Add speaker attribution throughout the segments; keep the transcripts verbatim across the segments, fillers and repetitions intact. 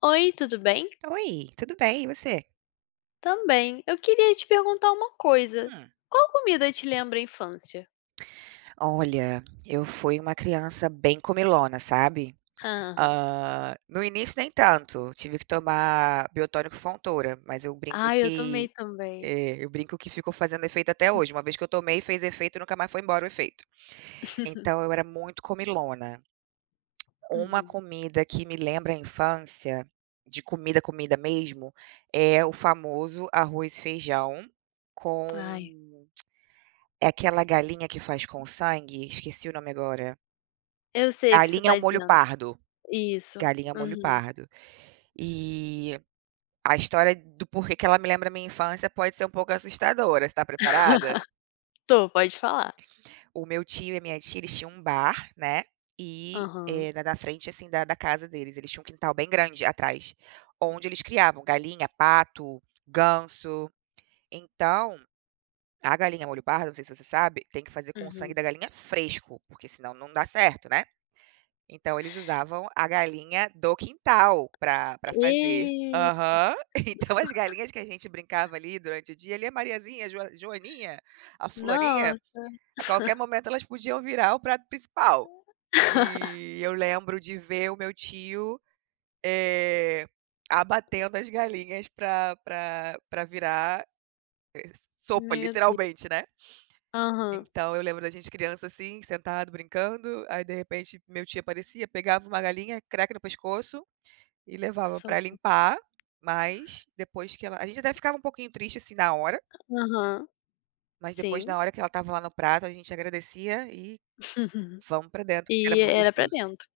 Speaker 1: Oi, tudo bem?
Speaker 2: Oi, tudo bem, e você?
Speaker 1: Também. Eu queria te perguntar uma coisa.
Speaker 2: Hum.
Speaker 1: Qual comida te lembra a infância?
Speaker 2: Olha, eu fui uma criança bem comilona, sabe.
Speaker 1: Aham.
Speaker 2: Hã, no início nem tanto, tive que tomar biotônico Fontoura, mas eu brinco
Speaker 1: Ai, eu tomei
Speaker 2: que
Speaker 1: também.
Speaker 2: é, eu brinco que ficou fazendo efeito até hoje, uma vez que eu tomei, fez efeito e nunca mais foi embora o efeito. Então eu era muito comilona. Uma
Speaker 1: Uhum.
Speaker 2: comida que me lembra a infância, de comida, comida mesmo, é o famoso arroz e feijão
Speaker 1: Ai,
Speaker 2: com. É aquela galinha que faz com sangue, esqueci o nome agora.
Speaker 1: eu sei o que você
Speaker 2: Galinha ao
Speaker 1: tá
Speaker 2: molho
Speaker 1: dizendo.
Speaker 2: pardo,
Speaker 1: Isso.
Speaker 2: galinha ao molho
Speaker 1: Uhum.
Speaker 2: pardo. E a história do porquê que ela me lembra a minha infância pode ser um pouco assustadora, você tá preparada?
Speaker 1: Tô, pode falar.
Speaker 2: O meu tio e a minha tia, eles tinham um bar, né, e,
Speaker 1: Aham.
Speaker 2: eh, na da frente, assim, da da casa deles, eles tinham um quintal bem grande atrás, onde eles criavam galinha, pato, ganso. Então, a galinha ao molho pardo, não sei se você sabe, tem que fazer com o sangue
Speaker 1: Uhum.
Speaker 2: da galinha fresco, porque senão não dá certo, né. Então eles usavam a galinha do quintal pra pra fazer.
Speaker 1: E
Speaker 2: Aham. Então as galinhas que a gente brincava ali durante o dia, ali a Mariazinha, a Joa Joaninha, a fulaninha,
Speaker 1: nossa.
Speaker 2: a qualquer momento elas podiam virar o prato principal. E eu lembro de ver o meu tio, eh, abatendo as galinhas pra pra pra virar sopa,
Speaker 1: Meu Deus.
Speaker 2: literalmente, né.
Speaker 1: Aham.
Speaker 2: Então eu lembro da gente criança, assim, sentado brincando, aí de repente meu tio aparecia, pegava uma galinha, craque no pescoço, e levava pra
Speaker 1: Sopa.
Speaker 2: limpar, mas depois que ela a gente até ficava um pouquinho triste, assim, na hora,
Speaker 1: Aham.
Speaker 2: mas depois
Speaker 1: Sim.
Speaker 2: na hora que ela estava lá no prato, a gente agradecia e vamos pra dentro, porque
Speaker 1: E
Speaker 2: era muito
Speaker 1: era pra
Speaker 2: gostoso.
Speaker 1: dentro.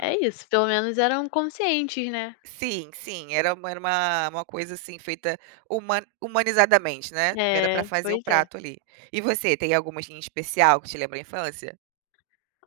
Speaker 1: É isso, pelo menos eram conscientes, né.
Speaker 2: Sim, sim, era uma era uma uma coisa, assim, feita human humanizadamente, né, era
Speaker 1: É,
Speaker 2: pra fazer o
Speaker 1: pois é.
Speaker 2: prato ali. E você, tem alguma, assim, em especial que te lembra a infância?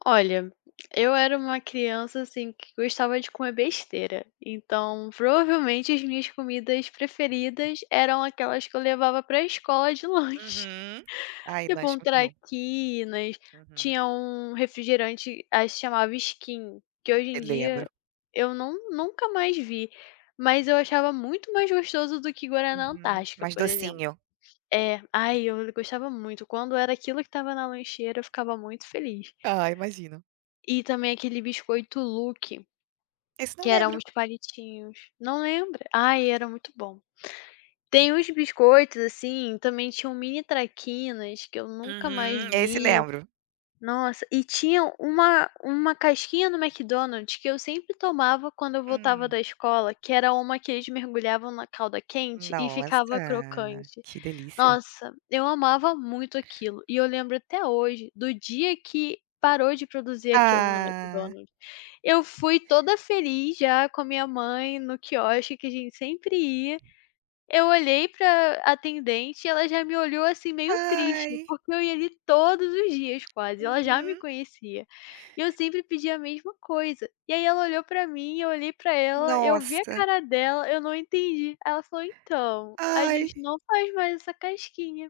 Speaker 1: Olha, eu era uma criança, assim, que gostava de comer besteira, então provavelmente as minhas comidas preferidas eram aquelas que eu levava pra escola de lanche.
Speaker 2: Uhum. Ai,
Speaker 1: Tipo
Speaker 2: lanche
Speaker 1: um
Speaker 2: muito bom.
Speaker 1: traquinas,
Speaker 2: Uhum.
Speaker 1: tinha um refrigerante, aí se chamava Skin, que hoje em
Speaker 2: Eu
Speaker 1: dia
Speaker 2: lembro.
Speaker 1: eu não nunca mais vi, mas eu achava muito mais gostoso do que guaraná
Speaker 2: Uhum.
Speaker 1: Antártica,
Speaker 2: Mais
Speaker 1: por exemplo.
Speaker 2: docinho.
Speaker 1: É, ai, eu gostava muito, quando era aquilo que estava na lancheira eu ficava muito feliz.
Speaker 2: Ah, imagino.
Speaker 1: E também aquele biscoito Look,
Speaker 2: Esse não
Speaker 1: que era
Speaker 2: lembro.
Speaker 1: uns palitinhos. Não lembra? Ai, era muito bom. Tem uns biscoitos, assim, também tinham mini traquinas que eu nunca mais
Speaker 2: Uhum, esse
Speaker 1: vi.
Speaker 2: lembro.
Speaker 1: Nossa, e tinha uma uma casquinha no McDonald's que eu sempre tomava quando eu voltava
Speaker 2: Hum.
Speaker 1: da escola, que era uma que eles mergulhavam na calda quente e ficava
Speaker 2: Nossa,
Speaker 1: crocante.
Speaker 2: que delícia.
Speaker 1: Nossa, eu amava muito aquilo e eu lembro até hoje do dia que parou de produzir aquilo no
Speaker 2: Ah,
Speaker 1: McDonald's. Eu fui toda feliz já com a minha mãe no quiosque que a gente sempre ia, eu olhei pra atendente e ela já me olhou, assim, meio triste,
Speaker 2: ai,
Speaker 1: porque eu ia ali todos os dias quase, ela já me
Speaker 2: uhum.
Speaker 1: conhecia. E eu sempre pedia a mesma coisa. E aí ela olhou pra mim, eu olhei pra ela, eu vi a
Speaker 2: Nossa,
Speaker 1: cara dela, eu não entendi. Aí ela falou: "Então, a
Speaker 2: ai,
Speaker 1: gente não faz mais essa casquinha".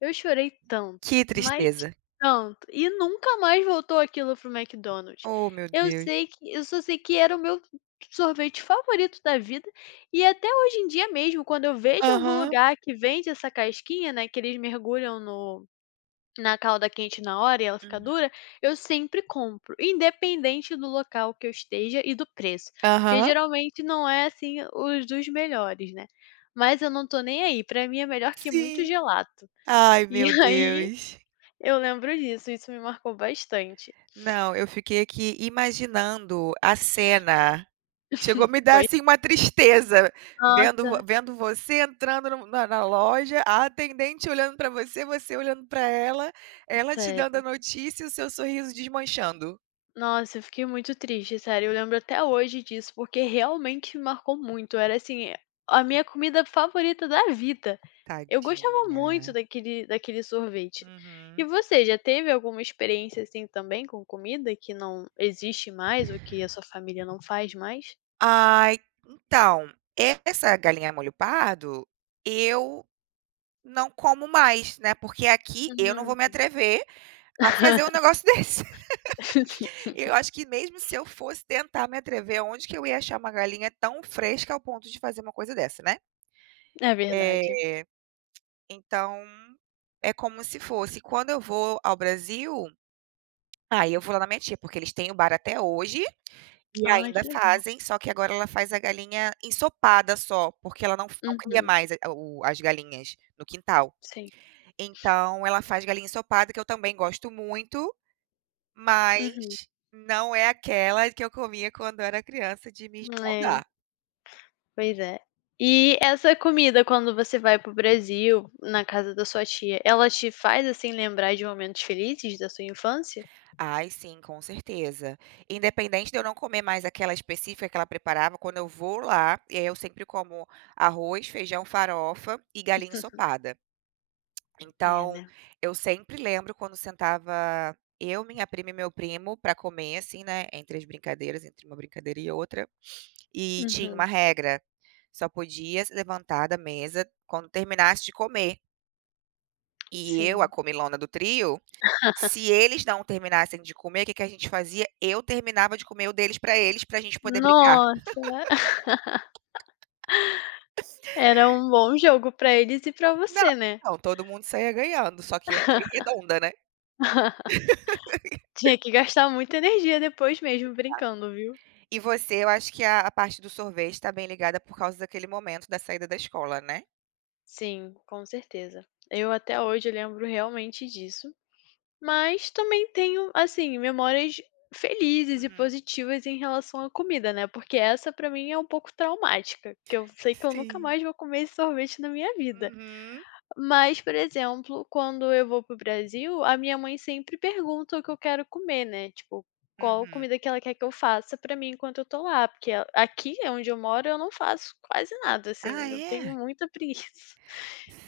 Speaker 1: Eu chorei tanto,
Speaker 2: que
Speaker 1: mas
Speaker 2: tristeza.
Speaker 1: pronto, e nunca mais voltou aquilo pro McDonald's.
Speaker 2: Oh, meu
Speaker 1: Eu
Speaker 2: Deus.
Speaker 1: sei que eu só sei que era o meu sorvete favorito da vida e até hoje em dia mesmo, quando eu vejo em algum
Speaker 2: Aham,
Speaker 1: lugar que vende essa casquinha, né, que eles mergulham no na calda quente na hora e ela fica
Speaker 2: uhum,
Speaker 1: dura, eu sempre compro, independente do local que eu esteja e do preço, porque
Speaker 2: aham,
Speaker 1: geralmente não é, assim, os dos melhores, né. Mas eu não estou nem aí, para mim é melhor que muito
Speaker 2: sim.
Speaker 1: gelato.
Speaker 2: Ai,
Speaker 1: E
Speaker 2: meu
Speaker 1: aí
Speaker 2: Deus.
Speaker 1: eu lembro disso, isso me marcou bastante.
Speaker 2: Não, eu fiquei aqui imaginando a cena. Chegou a me dar,
Speaker 1: Pois
Speaker 2: assim, uma tristeza, vendo vo
Speaker 1: nossa,
Speaker 2: vendo você entrando no na na loja, a atendente olhando para você, você olhando para ela, ela te dando a
Speaker 1: sério.
Speaker 2: notícia e o seu sorriso desmanchando.
Speaker 1: Nossa, eu fiquei muito triste, sério, eu lembro até hoje disso, porque realmente me marcou muito, era, assim, a minha comida favorita da vida. Eu gostava
Speaker 2: Tadinha.
Speaker 1: muito daquele daquele sorvete. E
Speaker 2: Uhum.
Speaker 1: você, já teve alguma experiência, assim, também com comida que não existe mais ou que a sua família não faz mais?
Speaker 2: Ai, então, essa galinha molho pardo, eu não como mais, né, porque aqui eu não vou me
Speaker 1: Uhum.
Speaker 2: atrever a fazer um negócio desse.
Speaker 1: Sim,
Speaker 2: Eu acho que mesmo se eu fosse tentar me atrever, onde que eu ia achar uma galinha tão fresca ao ponto de fazer uma coisa dessa, né.
Speaker 1: é
Speaker 2: Eh,
Speaker 1: verdade.
Speaker 2: então, é como se fosse quando eu vou ao Brasil, aí eu vou lá na minha tia, porque eles têm o bar até hoje, e
Speaker 1: Ai,
Speaker 2: ainda
Speaker 1: que legal.
Speaker 2: fazem, só que agora ela faz a galinha ensopada só, porque ela não f não cria
Speaker 1: Uhum,
Speaker 2: mais a o as galinhas no quintal.
Speaker 1: sim.
Speaker 2: Então ela faz galinha ensopada, que eu também gosto muito, mas
Speaker 1: Uhum.
Speaker 2: não é aquela que eu comia quando era criança de me
Speaker 1: É.
Speaker 2: esbaldar.
Speaker 1: Pois é. E essa comida quando você vai para o Brasil, na casa da sua tia, ela te faz, assim, lembrar de momentos felizes da sua infância?
Speaker 2: Ai sim, com certeza. Independente de eu não comer mais aquela específica que ela preparava, quando eu vou lá, e aí eu sempre como arroz, feijão, farofa e galinha ensopada.
Speaker 1: É,
Speaker 2: Então,
Speaker 1: né.
Speaker 2: eu sempre lembro quando sentava eu, minha prima e meu primo para comer, assim, né, entre as brincadeiras, entre uma brincadeira e outra, e tinha uma
Speaker 1: Uhum,
Speaker 2: regra, só podia se levantar da mesa quando terminasse de comer. E eu, a
Speaker 1: sim.
Speaker 2: comilona do trio, se eles não terminassem de comer, o que que a gente fazia? Eu terminava de comer o deles para eles, para a gente poder brincar.
Speaker 1: Nossa! Era um bom jogo pra eles e pra
Speaker 2: Não,
Speaker 1: você, né.
Speaker 2: não, todo mundo saía ganhando, só que eu saí redonda, né.
Speaker 1: Tinha que gastar muita energia depois mesmo brincando, viu.
Speaker 2: E você, eu acho que a a parte do sorvete está bem ligada por causa daquele momento da saída da escola, né?
Speaker 1: Sim, com certeza. Eu até hoje lembro realmente disso. Mas também tenho, assim, memórias felizes e
Speaker 2: Uhum.
Speaker 1: positivas em relação à comida, né, porque essa pra mim é um pouco traumática, que eu sei que eu nunca
Speaker 2: Sim.
Speaker 1: mais vou comer esse sorvete na minha vida.
Speaker 2: Uhum,
Speaker 1: Mas, por exemplo, quando eu vou para o Brasil, a minha mãe sempre pergunta o que eu quero comer, né, tipo, qual
Speaker 2: uhum.
Speaker 1: comida que ela quer que eu faça pra mim enquanto eu tô lá, porque a aqui é onde eu moro eu não faço quase nada,
Speaker 2: Ah,
Speaker 1: assim, eu tenho
Speaker 2: é?
Speaker 1: muita preguiça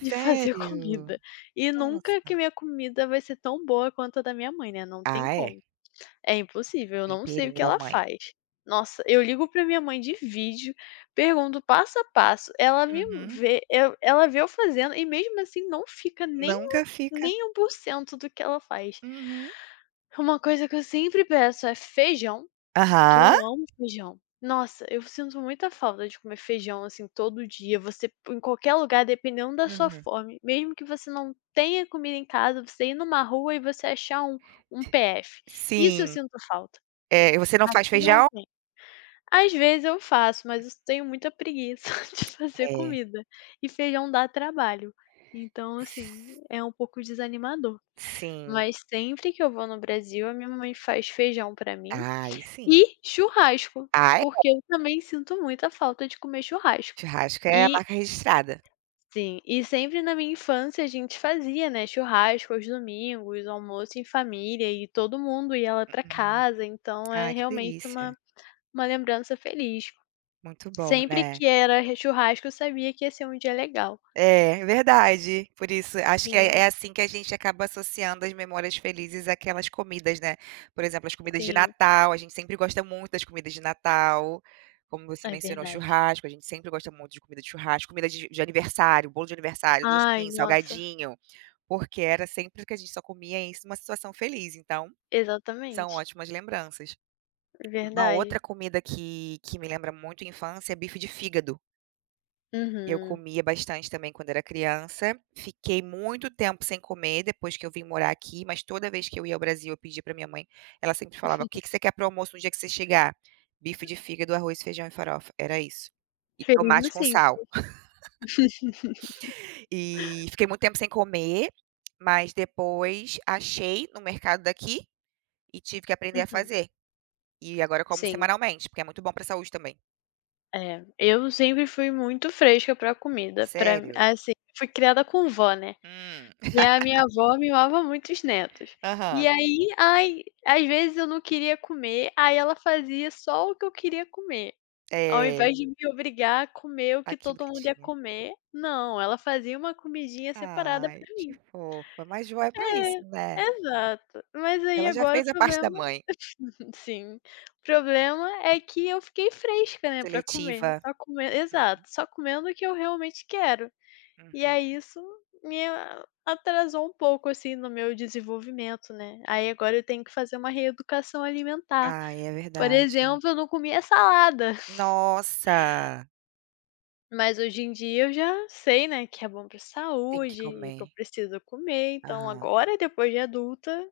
Speaker 1: de fazer
Speaker 2: Sério?
Speaker 1: comida. E nunca que
Speaker 2: Nossa.
Speaker 1: minha comida vai ser tão boa quanto a da minha mãe, né, não tem
Speaker 2: Ah, é,
Speaker 1: como. É impossível, eu não sei o
Speaker 2: temperinho
Speaker 1: que
Speaker 2: da
Speaker 1: ela
Speaker 2: mãe.
Speaker 1: faz. Nossa, eu ligo pra minha mãe de vídeo, pergunto passo a passo, ela me
Speaker 2: Uhum.
Speaker 1: vê eu ela vê eu fazendo e mesmo assim não fica nem
Speaker 2: Nunca fica.
Speaker 1: nem um por cento do que ela faz.
Speaker 2: Uhum.
Speaker 1: Uma coisa que eu sempre peço é feijão, que eu
Speaker 2: Aham.
Speaker 1: amo feijão. Nossa, eu sinto muita falta de comer feijão, assim, todo dia, você em qualquer lugar, dependendo da sua
Speaker 2: Uhum.
Speaker 1: fome, mesmo que você não tenha comida em casa, você ir numa rua e você achar um um P F. Isso eu
Speaker 2: Sim.
Speaker 1: sinto falta.
Speaker 2: É, e você não faz
Speaker 1: Aqui não
Speaker 2: feijão?
Speaker 1: tem. Às vezes eu faço, mas eu tenho muita preguiça de fazer
Speaker 2: É.
Speaker 1: comida, e feijão dá trabalho. Então, assim, é um pouco desanimador.
Speaker 2: Sim.
Speaker 1: Mas sempre que eu vou no Brasil, a minha mãe faz feijão pra mim
Speaker 2: Ai sim.
Speaker 1: e churrasco,
Speaker 2: Ah, é.
Speaker 1: porque eu também sinto muita falta de comer churrasco.
Speaker 2: Churrasco é a
Speaker 1: E
Speaker 2: marca registrada.
Speaker 1: sim, e sempre na minha infância a gente fazia, né, churrasco aos domingos, almoço em família e todo mundo ia lá pra
Speaker 2: Uhum.
Speaker 1: casa, então é
Speaker 2: Ai, que
Speaker 1: realmente
Speaker 2: delícia.
Speaker 1: uma uma lembrança feliz.
Speaker 2: Muito bom,
Speaker 1: Sempre
Speaker 2: né?
Speaker 1: que era re churrasco, eu sabia que ia ser um dia legal.
Speaker 2: É, verdade. Por isso, acho que é
Speaker 1: Sim,
Speaker 2: é assim que a gente acaba associando as memórias felizes àquelas comidas, né. Por exemplo, as comidas de
Speaker 1: sim,
Speaker 2: Natal, a gente sempre gosta muito das comidas de Natal, como você
Speaker 1: é
Speaker 2: mencionou,
Speaker 1: verdade.
Speaker 2: churrasco, a gente sempre gosta muito de comida de churrasco, comida de de aniversário, bolo de aniversário,
Speaker 1: Ai,
Speaker 2: docinho,
Speaker 1: nossa,
Speaker 2: salgadinho, porque era sempre que a gente só comia isso numa situação feliz, então são
Speaker 1: exatamente,
Speaker 2: ótimas lembranças. Uma
Speaker 1: verdade.
Speaker 2: outra comida que que me lembra muito a infância é bife de fígado. Eu
Speaker 1: Uhum.
Speaker 2: comia bastante também quando era criança, fiquei muito tempo sem comer depois que eu vim morar aqui, mas toda vez que eu ia ao Brasil, eu pedia para minha mãe, ela sempre falava: "O que que você quer para o almoço no dia que você chegar?". "Bife de fígado, arroz, feijão e farofa", era isso. E
Speaker 1: Feliz no
Speaker 2: tomate com
Speaker 1: sim.
Speaker 2: sal. E fiquei muito tempo sem comer, mas depois achei no mercado daqui e tive que aprender a
Speaker 1: Uhum,
Speaker 2: fazer. E agora eu como
Speaker 1: sim,
Speaker 2: semanalmente, porque é muito bom para a saúde também.
Speaker 1: é. Eu sempre fui muito fresca pra comida, pra
Speaker 2: Sério?
Speaker 1: assim, fui criada com vó, né,
Speaker 2: Hum.
Speaker 1: e a minha avó mimava muito os netos. E
Speaker 2: Aham.
Speaker 1: aí, ai, às vezes eu não queria comer, aí ela fazia só o que eu queria comer. Ao invés
Speaker 2: É,
Speaker 1: de me obrigar a comer o que
Speaker 2: aquilo
Speaker 1: todo
Speaker 2: que
Speaker 1: mundo ia
Speaker 2: tinha.
Speaker 1: comer, não, ela fazia uma comidinha separada
Speaker 2: Ai,
Speaker 1: pra
Speaker 2: que
Speaker 1: mim.
Speaker 2: fofa. Mas Ju é pra isso,
Speaker 1: É,
Speaker 2: né.
Speaker 1: exato. Mas aí
Speaker 2: Ela já
Speaker 1: agora o
Speaker 2: fez a parte da
Speaker 1: problema
Speaker 2: mãe,
Speaker 1: sim, o problema é que eu fiquei fresca, né, pra comer,
Speaker 2: seletiva.
Speaker 1: só comendo, exato,
Speaker 2: Hum,
Speaker 1: só comendo o que eu realmente quero. E
Speaker 2: uhum.
Speaker 1: aí isso me a atrasou um pouco, assim, no meu desenvolvimento, né. Aí agora eu tenho que fazer uma reeducação alimentar.
Speaker 2: Ai, é
Speaker 1: Por
Speaker 2: verdade.
Speaker 1: exemplo, eu não comia salada.
Speaker 2: Nossa,
Speaker 1: Mas hoje em dia eu já sei, né, que é bom pra
Speaker 2: tem que
Speaker 1: saúde e que eu
Speaker 2: comer.
Speaker 1: preciso comer, então
Speaker 2: Aham,
Speaker 1: agora, depois de adulta,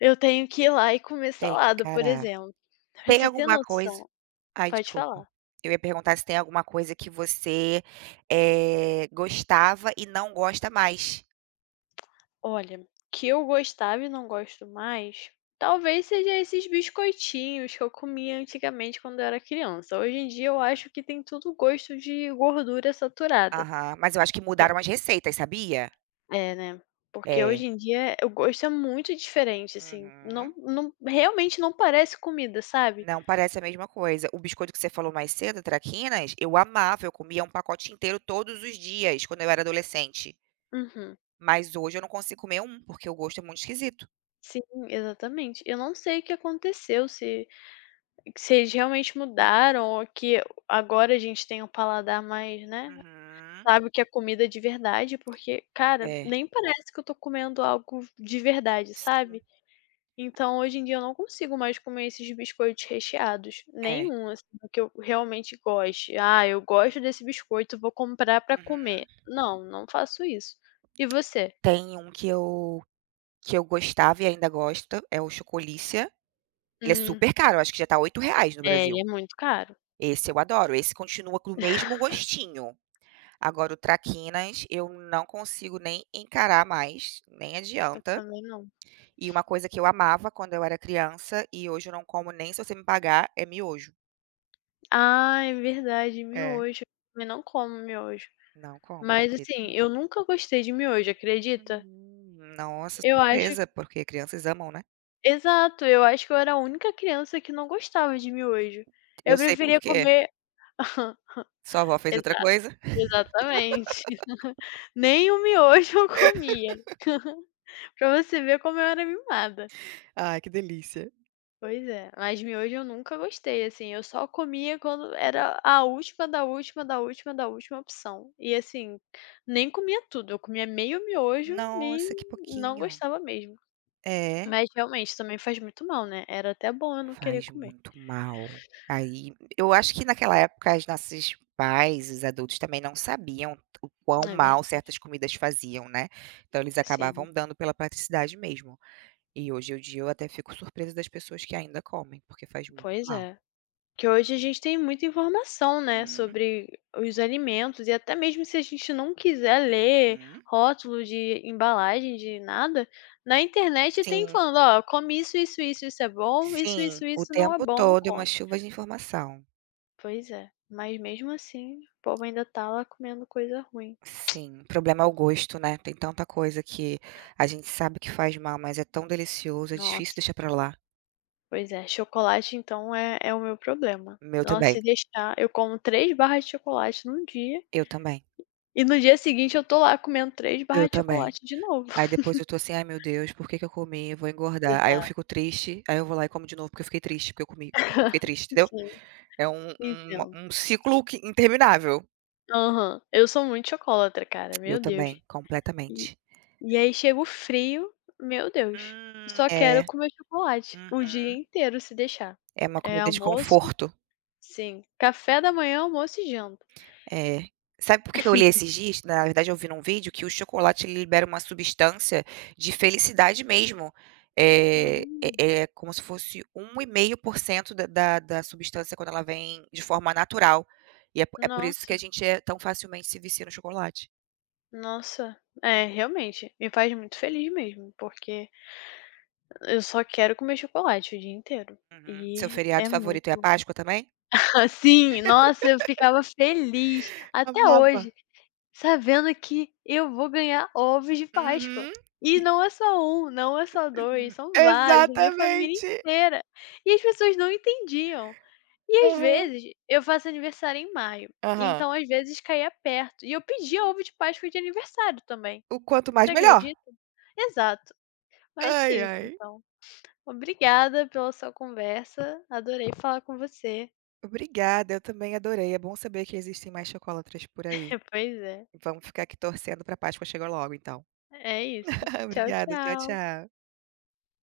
Speaker 1: eu tenho que ir lá e comer
Speaker 2: tem que
Speaker 1: salada, por
Speaker 2: encarar.
Speaker 1: exemplo. Pra
Speaker 2: Tem
Speaker 1: você ter
Speaker 2: alguma coisa,
Speaker 1: noção
Speaker 2: ai,
Speaker 1: pode
Speaker 2: desculpa.
Speaker 1: falar.
Speaker 2: Eu ia perguntar se tem alguma coisa que você, eh, gostava e não gosta mais.
Speaker 1: Olha, que eu gostava e não gosto mais, talvez seja esses biscoitinhos que eu comia antigamente quando eu era criança. Hoje em dia eu
Speaker 2: Hum.
Speaker 1: acho que tem tudo gosto de gordura saturada.
Speaker 2: Aham, mas eu acho que mudaram as receitas, sabia?
Speaker 1: É, né. Porque hoje
Speaker 2: É.
Speaker 1: em dia o gosto é muito diferente, assim, não
Speaker 2: Uhum.
Speaker 1: não realmente não parece comida, sabe.
Speaker 2: Não parece a mesma coisa. O biscoito que você falou mais cedo, traquinas, eu amava, eu comia um pacote inteiro todos os dias quando eu era adolescente.
Speaker 1: Uhum.
Speaker 2: Mas hoje eu não consigo comer um, porque o gosto é muito esquisito.
Speaker 1: Sim, exatamente. Eu não sei o que aconteceu, se se eles realmente mudaram ou que agora a gente tem um paladar mais, né,
Speaker 2: Uhum.
Speaker 1: sabe o que é comida de verdade, porque, cara,
Speaker 2: É,
Speaker 1: nem parece que eu tô comendo algo de verdade,
Speaker 2: sim,
Speaker 1: sabe. Então, hoje em dia eu não consigo mais comer esses biscoitos recheados,
Speaker 2: é.
Speaker 1: nenhum, assim, do que eu realmente goste. "Ah, eu gosto desse biscoito, vou comprar pra
Speaker 2: Uhum.
Speaker 1: comer". Não, não faço isso. E você?
Speaker 2: Tem um que eu que eu gostava e ainda gosto, é o Chocolícia. Ele é
Speaker 1: Hum,
Speaker 2: super caro, acho que já tá oito reais no
Speaker 1: é, ele é
Speaker 2: Brasil.
Speaker 1: muito caro.
Speaker 2: Esse eu adoro, esse continua com o mesmo gostinho. Agora o traquinas eu não consigo nem encarar mais, nem adianta.
Speaker 1: Também não.
Speaker 2: E uma coisa que eu amava quando eu era criança e hoje eu não como nem se você me pagar, é miojo.
Speaker 1: Ah, é verdade,
Speaker 2: É,
Speaker 1: miojo. Eu também não como miojo.
Speaker 2: não como,
Speaker 1: Mas,
Speaker 2: de jeito
Speaker 1: assim,
Speaker 2: nenhum.
Speaker 1: eu nunca gostei de miojo, acredita?
Speaker 2: Uhum. Nossa,
Speaker 1: Eu acho
Speaker 2: surpresa, porque crianças amam, né.
Speaker 1: exato, eu acho que eu era a única criança que não gostava de miojo. Eu
Speaker 2: Eu sei por
Speaker 1: preferia
Speaker 2: quê.
Speaker 1: comer
Speaker 2: Sua avó fez outra
Speaker 1: exato.
Speaker 2: coisa?
Speaker 1: Exatamente. Nem o miojo eu comia. Pra você ver como eu era mimada.
Speaker 2: Ai, que delícia.
Speaker 1: Pois é, mas miojo eu nunca gostei, assim, eu só comia quando era a última da última da última da última opção. E assim, nem comia tudo, eu comia meio miojo e
Speaker 2: Nossa, que
Speaker 1: não
Speaker 2: pouquinho.
Speaker 1: gostava mesmo.
Speaker 2: É,
Speaker 1: Mas realmente também faz muito mal, né, era até bom eu não querer
Speaker 2: faz
Speaker 1: comer.
Speaker 2: muito mal. Aí eu acho que naquela época as nossos pais, os adultos também não sabiam o quão
Speaker 1: É
Speaker 2: mal
Speaker 1: verdade.
Speaker 2: certas comidas faziam, né. Então eles
Speaker 1: Sim,
Speaker 2: acabavam dando pela praticidade mesmo. E hoje em dia eu até fico surpresa das pessoas que ainda comem, porque faz muito
Speaker 1: pois
Speaker 2: mal.
Speaker 1: é. Que hoje a gente tem muita informação, né,
Speaker 2: Hum,
Speaker 1: sobre os alimentos e até mesmo se a gente não quiser ler
Speaker 2: hum.
Speaker 1: rótulo de embalagem, de nada, na internet tem
Speaker 2: Sim,
Speaker 1: falando: "Ó, come isso, isso, isso, isso é bom, isso,
Speaker 2: sim,
Speaker 1: isso,
Speaker 2: o
Speaker 1: isso não é
Speaker 2: tempo
Speaker 1: bom, não
Speaker 2: todo é uma
Speaker 1: come".
Speaker 2: chuva de informação.
Speaker 1: Pois é, mas mesmo assim o povo ainda tá lá comendo coisa ruim.
Speaker 2: Sim, o problema é o gosto, né, tem tanta coisa que a gente sabe que faz mal, mas é tão delicioso, é difícil
Speaker 1: Nossa,
Speaker 2: deixar pra lá.
Speaker 1: pois é, chocolate então é é o meu problema.
Speaker 2: Meu
Speaker 1: Nossa,
Speaker 2: também,
Speaker 1: se deixar, eu como três barras de chocolate num dia,
Speaker 2: eu também,
Speaker 1: e no dia seguinte eu tô lá comendo três
Speaker 2: eu
Speaker 1: barras de
Speaker 2: também.
Speaker 1: chocolate de novo.
Speaker 2: Aí depois eu tô assim: "Ai meu Deus, por que que eu comi? Eu vou engordar". Aí eu
Speaker 1: Exato.
Speaker 2: fico triste, aí eu vou lá e como de novo porque eu fiquei triste, porque eu comi, porque eu fiquei triste, entendeu?
Speaker 1: Sim,
Speaker 2: É um um
Speaker 1: entendo.
Speaker 2: um ciclo que interminável.
Speaker 1: Aham. Eu sou muito chocolatra, cara,
Speaker 2: Eu
Speaker 1: meu Deus.
Speaker 2: também,
Speaker 1: E
Speaker 2: completamente.
Speaker 1: e aí chega o frio, meu Deus,
Speaker 2: Hum.
Speaker 1: só
Speaker 2: É.
Speaker 1: quero comer chocolate o dia
Speaker 2: Uhum.
Speaker 1: inteiro se deixar.
Speaker 2: É uma
Speaker 1: É
Speaker 2: comida de
Speaker 1: almoço
Speaker 2: conforto.
Speaker 1: sim, café da manhã, almoço e janta.
Speaker 2: É. Sabe por que que eu li esses dias? Na verdade eu vi num vídeo que o chocolate ele libera uma substância de felicidade mesmo. Eh, é
Speaker 1: Hum,
Speaker 2: é como se fosse um 1,5% da da da substância quando ela vem de forma natural. E é po é por isso que
Speaker 1: nossa,
Speaker 2: a gente é tão facilmente se vicia no chocolate.
Speaker 1: nossa. É, realmente, me faz muito feliz mesmo, porque eu só quero comer chocolate o dia inteiro.
Speaker 2: Uhum. Seu
Speaker 1: E é
Speaker 2: feriado favorito é a
Speaker 1: muito
Speaker 2: Páscoa também?
Speaker 1: assim, nossa, eu ficava feliz. Até
Speaker 2: Amava.
Speaker 1: hoje, sabendo que eu vou ganhar ovos de Páscoa.
Speaker 2: Uhum.
Speaker 1: E não é só um, não é só dois, são vários, da minha família
Speaker 2: Exatamente.
Speaker 1: inteira. E as pessoas não entendiam. E às vezes, eu faço aniversário em maio,
Speaker 2: Aham.
Speaker 1: então às vezes caía perto. E eu pedia ovo de Páscoa de aniversário também,
Speaker 2: O quanto mais
Speaker 1: você
Speaker 2: melhor.
Speaker 1: acredita? Exato. Mas é
Speaker 2: Ai,
Speaker 1: isso
Speaker 2: ai.
Speaker 1: então. Obrigada pela sua conversa, adorei falar com você.
Speaker 2: Obrigada, eu também adorei. É bom saber que existem mais chocolatras por aí.
Speaker 1: Pois é,
Speaker 2: Vamos ficar aqui torcendo pra Páscoa chegar logo então.
Speaker 1: é isso. Tchau,
Speaker 2: Obrigada, tchau,
Speaker 1: tchau.
Speaker 2: tchau.